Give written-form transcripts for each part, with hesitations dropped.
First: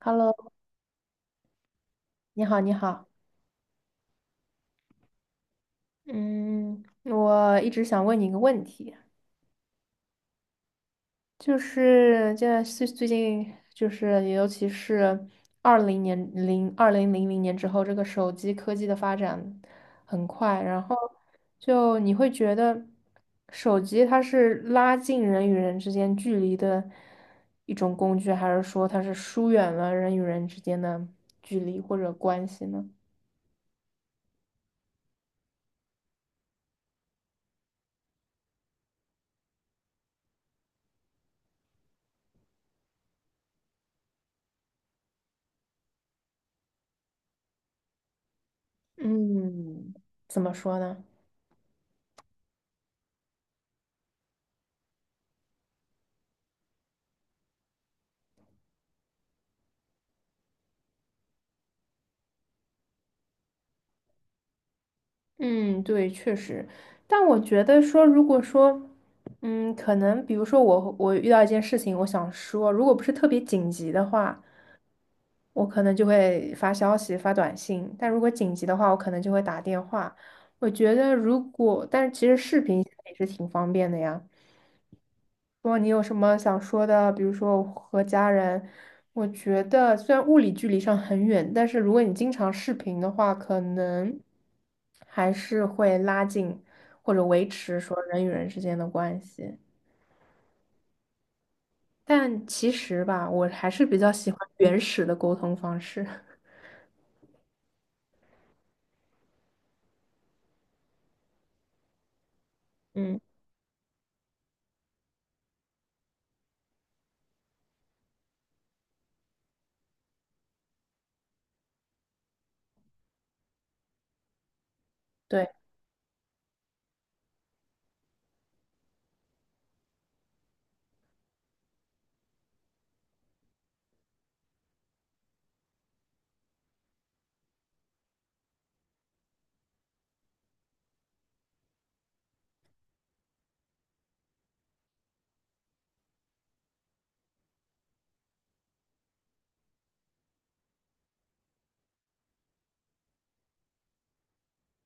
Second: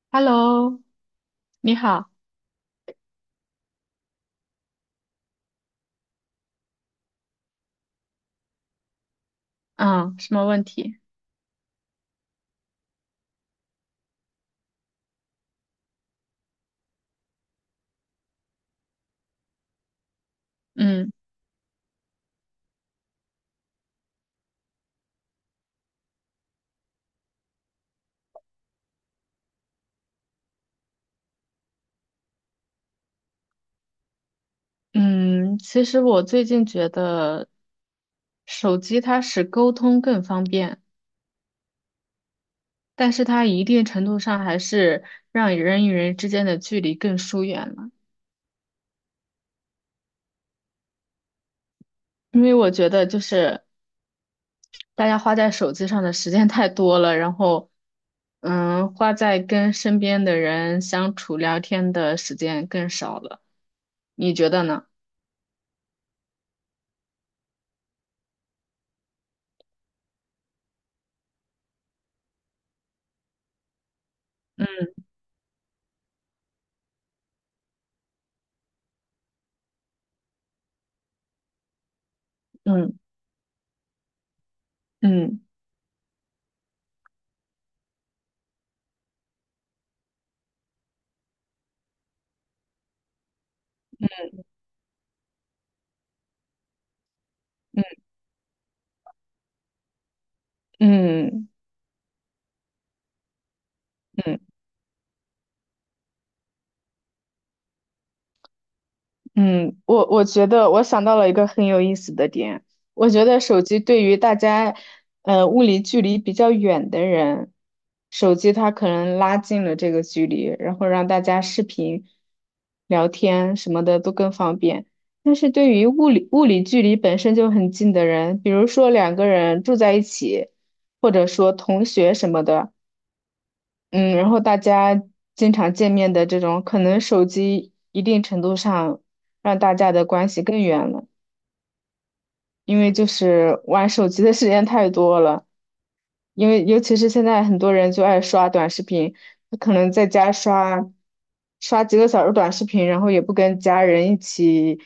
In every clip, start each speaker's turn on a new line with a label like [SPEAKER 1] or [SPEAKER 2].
[SPEAKER 1] Hello，
[SPEAKER 2] Hello，你好，
[SPEAKER 1] 你好，你好。嗯，我一直想问你一个问题，
[SPEAKER 2] 嗯，什么问题？
[SPEAKER 1] 就是现在最近就是尤其是二零零零年之后，这个手机科技的发展很快，然后
[SPEAKER 2] 嗯
[SPEAKER 1] 就你会觉得手机它是拉近人与人之间距离的一种工具，还是说它是疏远了人与人之间的距离或者关系呢？
[SPEAKER 2] 嗯，其实我最近觉得，手机它使沟通更方便，但是它一定程度上还是让人与人之间的距离更疏远了。
[SPEAKER 1] 嗯，怎么说呢？
[SPEAKER 2] 因为我觉得就是大家花在手机上的时间 太多了，然后，花在跟身边的人相处聊天的时间更少了。你觉得呢？
[SPEAKER 1] 嗯，对，确实，但我觉得说，如果说，嗯，可能比如说我遇到一件事情，我想说，如果不是特别紧急的话，我可能就会发消息、发短信；但如果紧急的话，我可能就会打电话。我觉得如果，但是其实视频现
[SPEAKER 2] 嗯
[SPEAKER 1] 在也是挺方便的呀。
[SPEAKER 2] 嗯
[SPEAKER 1] 如果你有什么想说的，比如说我和家人，我觉得虽然物理距离上很远，但是如果你经常视频的话，可能还是会拉近或者维持说
[SPEAKER 2] 嗯
[SPEAKER 1] 人与人之间的关系。
[SPEAKER 2] 嗯
[SPEAKER 1] 但其实吧，我还是比较喜欢
[SPEAKER 2] 嗯。
[SPEAKER 1] 原始的沟通方式。
[SPEAKER 2] 嗯，我觉得我想到了一个很有意思的点，我
[SPEAKER 1] 嗯，
[SPEAKER 2] 觉得手机对于大家，物理距离比较远的人，手机它可能拉近了这个距离，然后让大家视频、聊天什么的都更方便。但
[SPEAKER 1] 对，
[SPEAKER 2] 是对于物理距离本身就很近的人，比如说两个人住在一起，或者说同学什么的。嗯，然后大家经常见面的这种，可能手机一定程度上让大家的关系更远了，因为就是玩手机的时间太多了，因为尤其是现在很多人就爱刷短视频，他可能在家刷几个小时短视频，然后也不跟家人一起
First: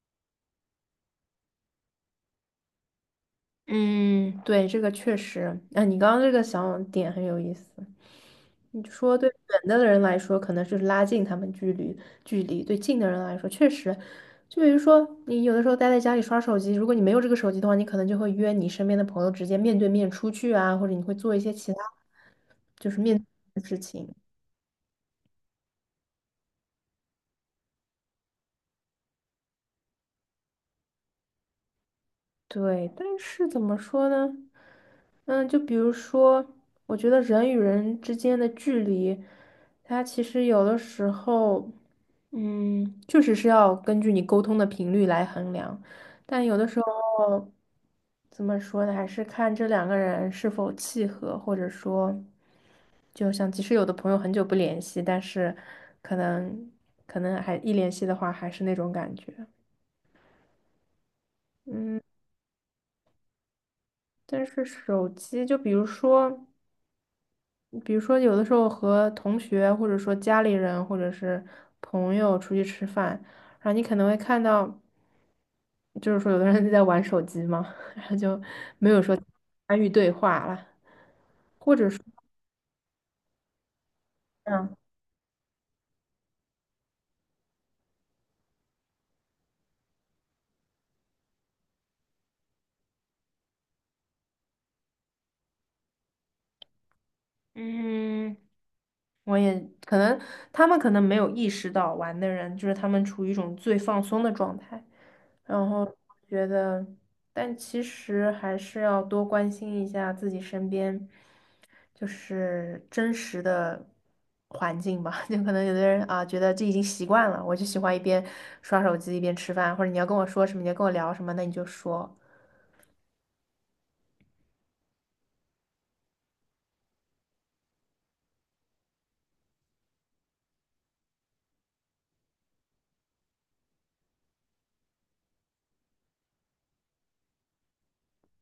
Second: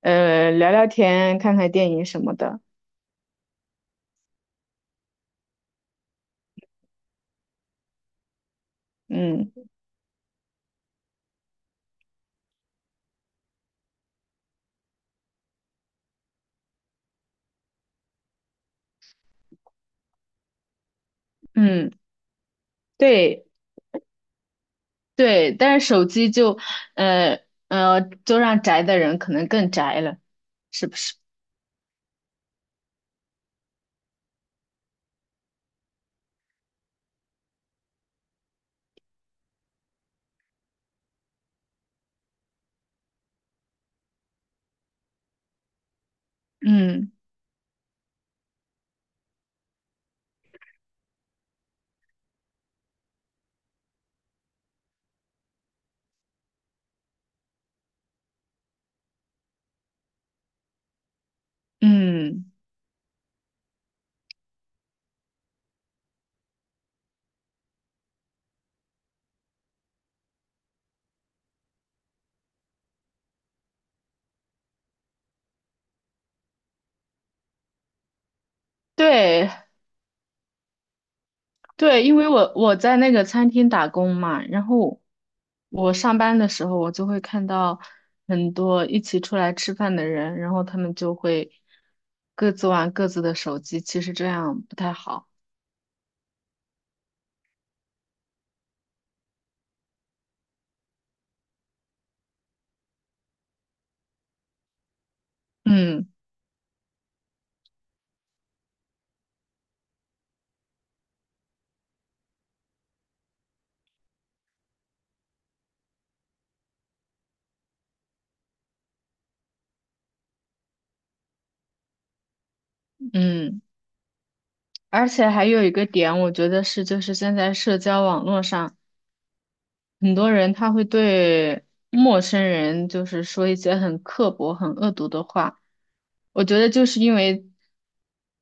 [SPEAKER 2] 聊聊天、看看电影什么的，
[SPEAKER 1] 嗯，对，这个确实，啊，你刚刚这个想点很有意思。你就说对
[SPEAKER 2] 嗯
[SPEAKER 1] 远的人来说，可能是拉近他们距离；对近的人来说，确实，就比如说你有的时候待在家里刷手机，如果你没有这个手机的话，你可能就会约你身边的朋友直接面对面出去啊，或者你会做一些其他
[SPEAKER 2] 嗯，
[SPEAKER 1] 就是面对
[SPEAKER 2] 对
[SPEAKER 1] 面的事情。
[SPEAKER 2] 对，但是手机就呃就让宅的人可能更宅了。是不是？
[SPEAKER 1] 对，但是怎么说呢？嗯，就比如说，我觉得人与人之间的距离，它其实有的时候，嗯，确实是要根据你沟通的频率来衡量，但有的时
[SPEAKER 2] 嗯
[SPEAKER 1] 候，怎么说呢？还是看这两个人是否契合，或者说，就像即使有的朋友很久不联系，但是可能可能还一联系的话，还是那种感觉。嗯。
[SPEAKER 2] 嗯，
[SPEAKER 1] 但是手机，就比如说，比如说有的时候和同学，或者说家里人，或者是朋友出去吃饭，然后你可能会看到，就是说有的人就在玩手机嘛，然后就没有说
[SPEAKER 2] 对
[SPEAKER 1] 参与对话了。
[SPEAKER 2] 对，因为我在那个餐厅打工嘛，然
[SPEAKER 1] 嗯
[SPEAKER 2] 后我上班的时候，我就会看到很多一起出来吃饭的人，然后他们就会各自玩各自的手机，其实这样不太好。
[SPEAKER 1] 嗯，我也可能他们可能没有意识到玩的人，就是他们处于一种最放松的状态，然后
[SPEAKER 2] 嗯
[SPEAKER 1] 觉得，但其实还是要多关心一下自己身边。就是真实的环境吧。就可能有的人啊，觉得这已经习惯了，我就喜欢一边刷手机一边吃饭，或者你要跟我说什么，你要跟我聊什么，那你就说，
[SPEAKER 2] 嗯，而且还有一个点，我觉得是就是现在社交网络上。很多人他会对陌生人就是说一些很刻薄、很恶毒的话。我觉得就是因为，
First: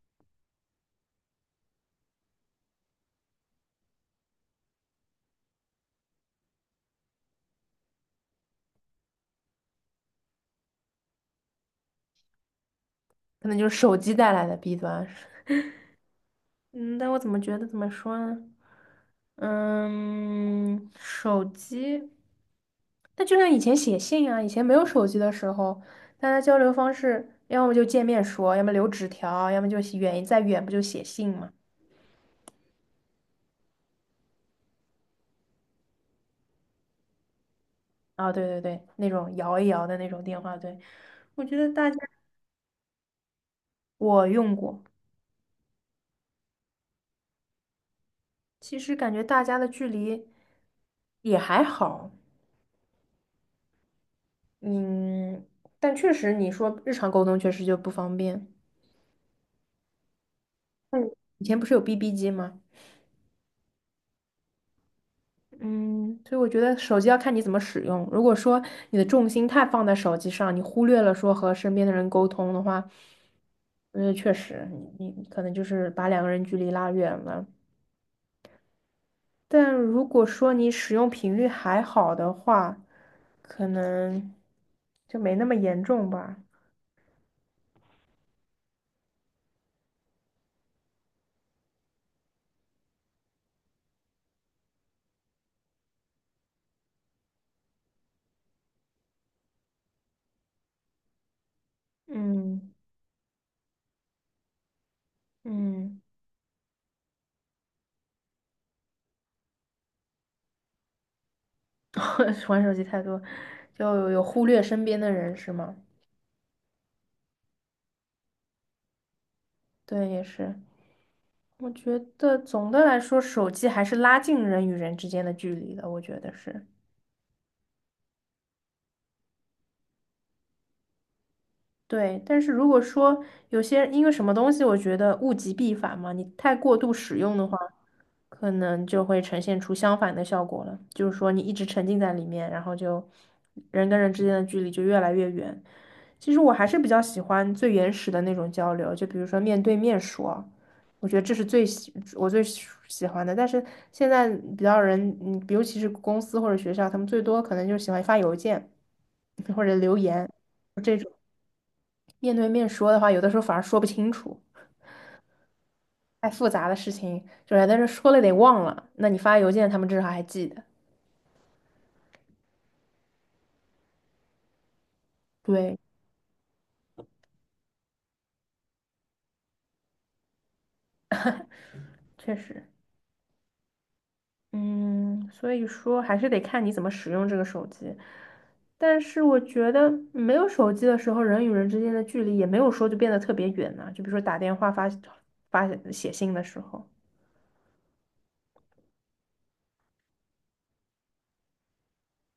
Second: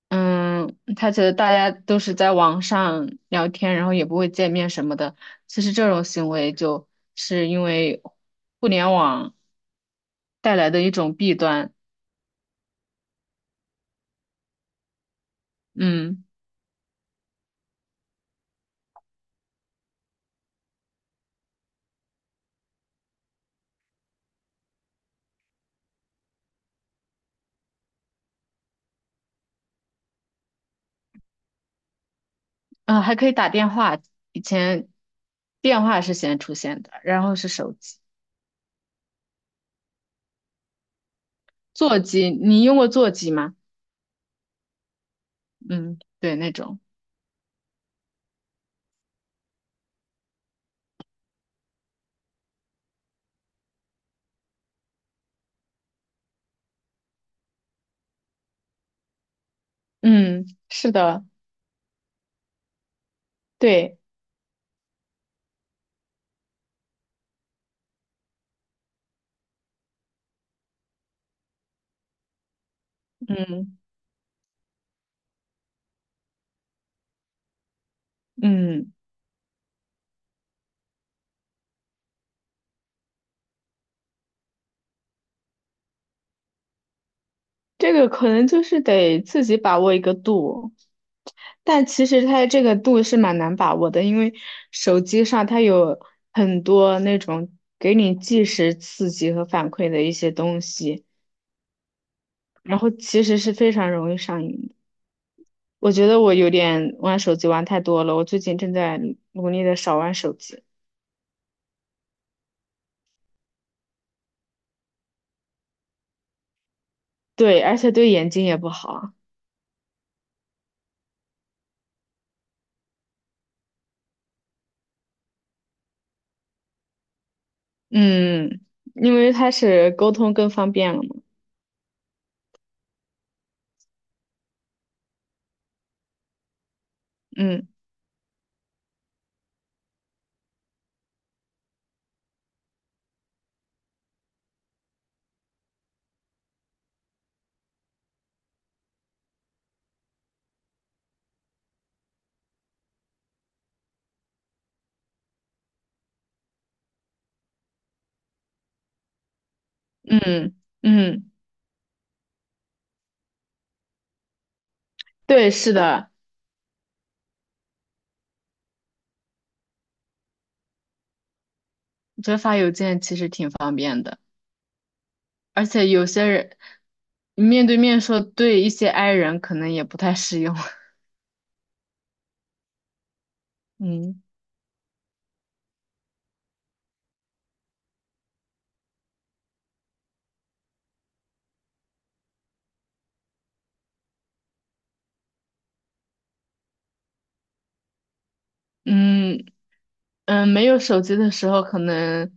[SPEAKER 2] 嗯，他觉得大家都是在网上聊天，然后也不会见面什么的。其实这种行为就是因为互联网带来的一种弊端。
[SPEAKER 1] 可能就是手机带来的弊端。
[SPEAKER 2] 嗯，
[SPEAKER 1] 嗯，但我怎么觉得怎么说呢？嗯，手机，那就像以前写信啊，以前没有手机的时候，大家交流方式，要么就见面说，要么留纸条，要么就写远再远不就写信吗？
[SPEAKER 2] 啊，还可以打电话，以前电话是先出现的，然后是手机、
[SPEAKER 1] 啊，对对对，那种摇一摇的那种电话，对，我觉得大家
[SPEAKER 2] 座 机。你用过座机吗？
[SPEAKER 1] 我用过，
[SPEAKER 2] 嗯，对，那种。
[SPEAKER 1] 其实感觉大家的距离也还好，嗯，但确实你说日常沟通确实就不方便。
[SPEAKER 2] 嗯，是
[SPEAKER 1] 嗯，
[SPEAKER 2] 的，
[SPEAKER 1] 以前不是有 BB 机吗？
[SPEAKER 2] 对，
[SPEAKER 1] 嗯，所以我觉得手机要看你怎么使用。如果说你的重心太放在手机上，你忽略了说和身边的人沟通的话，
[SPEAKER 2] 嗯
[SPEAKER 1] 嗯，确实，你可能就是把两个人距离拉远了。
[SPEAKER 2] 嗯，
[SPEAKER 1] 但如果说你使用频率还好的话，可能就没那么严重吧。
[SPEAKER 2] 这个可能就是得自己把握一个度，但其实它这个度是蛮难把握的，因为手机上它有很多那种给你即时刺激和反馈的一些东西，
[SPEAKER 1] 嗯
[SPEAKER 2] 然后其实是非常容易上瘾的。我
[SPEAKER 1] 嗯，
[SPEAKER 2] 觉得我有点玩手机玩太多了，我最近正在努力的少玩手机，
[SPEAKER 1] 玩手机太多，就有忽略身边的人是吗？
[SPEAKER 2] 对，而且对眼睛也不好，
[SPEAKER 1] 对，也是。我觉得总的来说，手机还是拉近人与人之间的距离的，我觉得是。
[SPEAKER 2] 嗯，因为它是沟通更方便了嘛，
[SPEAKER 1] 对，但是如果说有些因为什么东西，我觉得物极必反嘛，你太过度使用的话，
[SPEAKER 2] 嗯。
[SPEAKER 1] 可能就会呈现出相反的效果了。就是说，你一直沉浸在里面，然后就人跟人之间的距离就越来越远。其实我还是比较喜欢最原始的那种交流，就比如说面对面说，我觉得这是我最喜欢的。但是现在比较人，嗯，尤其是公司或者学校，他们最多可能就喜欢发邮件或者留言。
[SPEAKER 2] 嗯嗯，
[SPEAKER 1] 面对面说的话，有的时候反而说不清楚，
[SPEAKER 2] 对，是的，
[SPEAKER 1] 太复杂的事情，就是但是说了得忘了，那你发邮件，他们至少还记得。
[SPEAKER 2] 折发邮件其实挺方便的，而
[SPEAKER 1] 对，
[SPEAKER 2] 且有些人你面对面说，对一些 i 人可能也不太适用。
[SPEAKER 1] 确实，
[SPEAKER 2] 嗯
[SPEAKER 1] 嗯，所以说还是得看你怎么使用这个手机。但是我觉得没有手机的时候，人与人之间的距离也没有说就变得特别远呢。就比如说打电话发写信的时候，
[SPEAKER 2] 嗯嗯，没有手机的时候，可能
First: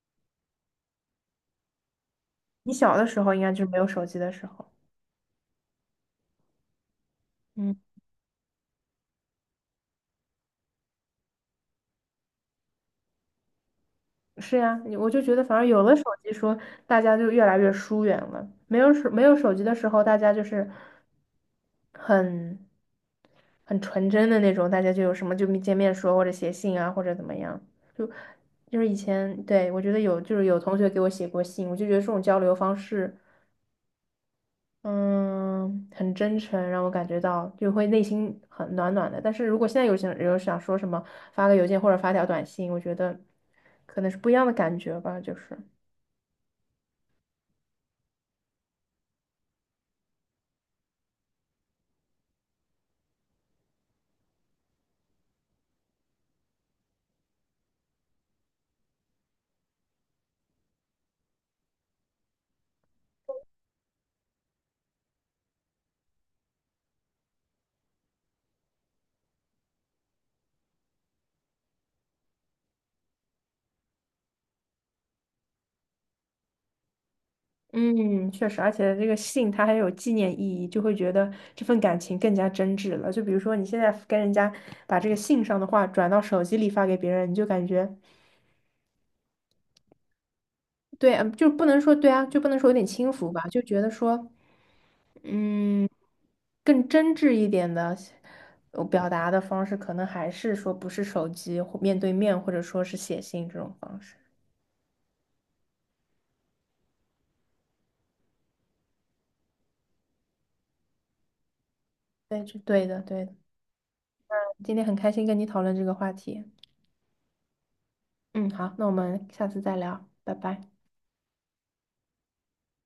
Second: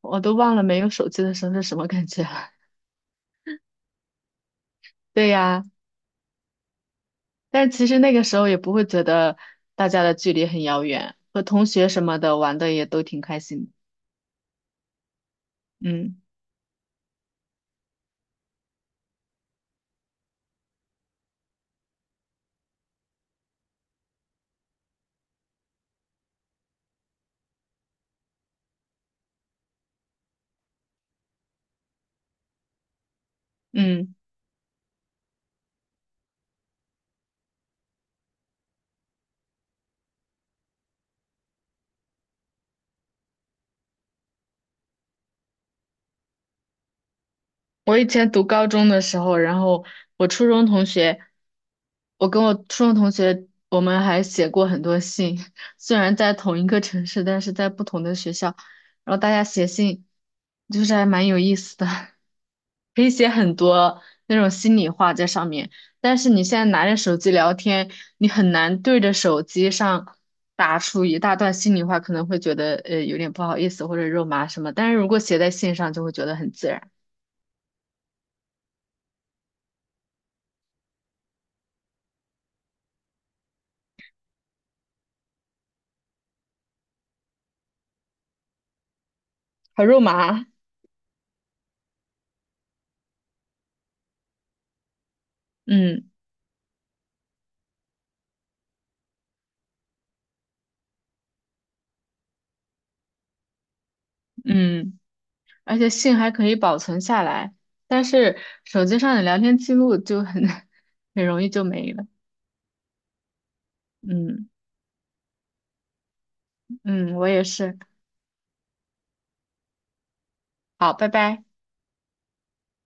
[SPEAKER 2] 我都忘了没有手机的时候是什么感觉了。
[SPEAKER 1] 你小的时候应该就是没有手机的时候，
[SPEAKER 2] 对呀，但
[SPEAKER 1] 嗯。
[SPEAKER 2] 其实那个时候也不会觉得大家的距离很遥远，和同学什么的玩的也都挺开心的。
[SPEAKER 1] 是呀，你我就觉得，反而有了手
[SPEAKER 2] 嗯
[SPEAKER 1] 机说，大家就越来越疏远了。没有手机的时候，大家就是很很纯真的那种，大家就有什么就见面说，或者写信啊，或者怎么样。就就是以前，对，我觉得有，就是有同学给我写过信，我就觉得这种交流方式，
[SPEAKER 2] 嗯。
[SPEAKER 1] 嗯，很真诚，让我感觉到就会内心很暖暖的。但是如果现在有想说什么，发个邮件或者发条短信，我觉得可能是不一样的感觉吧，就是。
[SPEAKER 2] 我以前读高中的时候，然后我初中同学，我跟我初中同学，我们还写过很多信，虽然在同一个城市，但是在不同的学校，然后大家写信，就是还蛮有意思的，可以写很多那种心里话在上面。但是你现在拿着手机聊天，你很难对着手机上打出一大段心里话，可能会觉得有点不好意思或者肉麻什么，但是如果写在信上，就会觉得很自然。
[SPEAKER 1] 嗯，确实，而且这个信它还有纪念意义，就会觉得这份感情更加真挚了。就比如说你现在跟人家把这个信上的话转到手机里发给别人，你就感觉
[SPEAKER 2] 烤肉麻，
[SPEAKER 1] 对，嗯就不能说对啊，就不能说有点轻浮吧，就觉得说，嗯，
[SPEAKER 2] 嗯
[SPEAKER 1] 更真挚一点的表达的方式，可能还是说不是手机或面对面，或者说是写信这种方式。
[SPEAKER 2] 嗯，而且信还可以保存下来，但是手机上的聊天记录就很 很容易就没了。
[SPEAKER 1] 对，就对的，对的。
[SPEAKER 2] 嗯
[SPEAKER 1] 今天很开心跟你讨论这个话题。
[SPEAKER 2] 嗯，我也是。
[SPEAKER 1] 嗯，好，那我们下次再聊，拜拜。
[SPEAKER 2] 好，拜拜。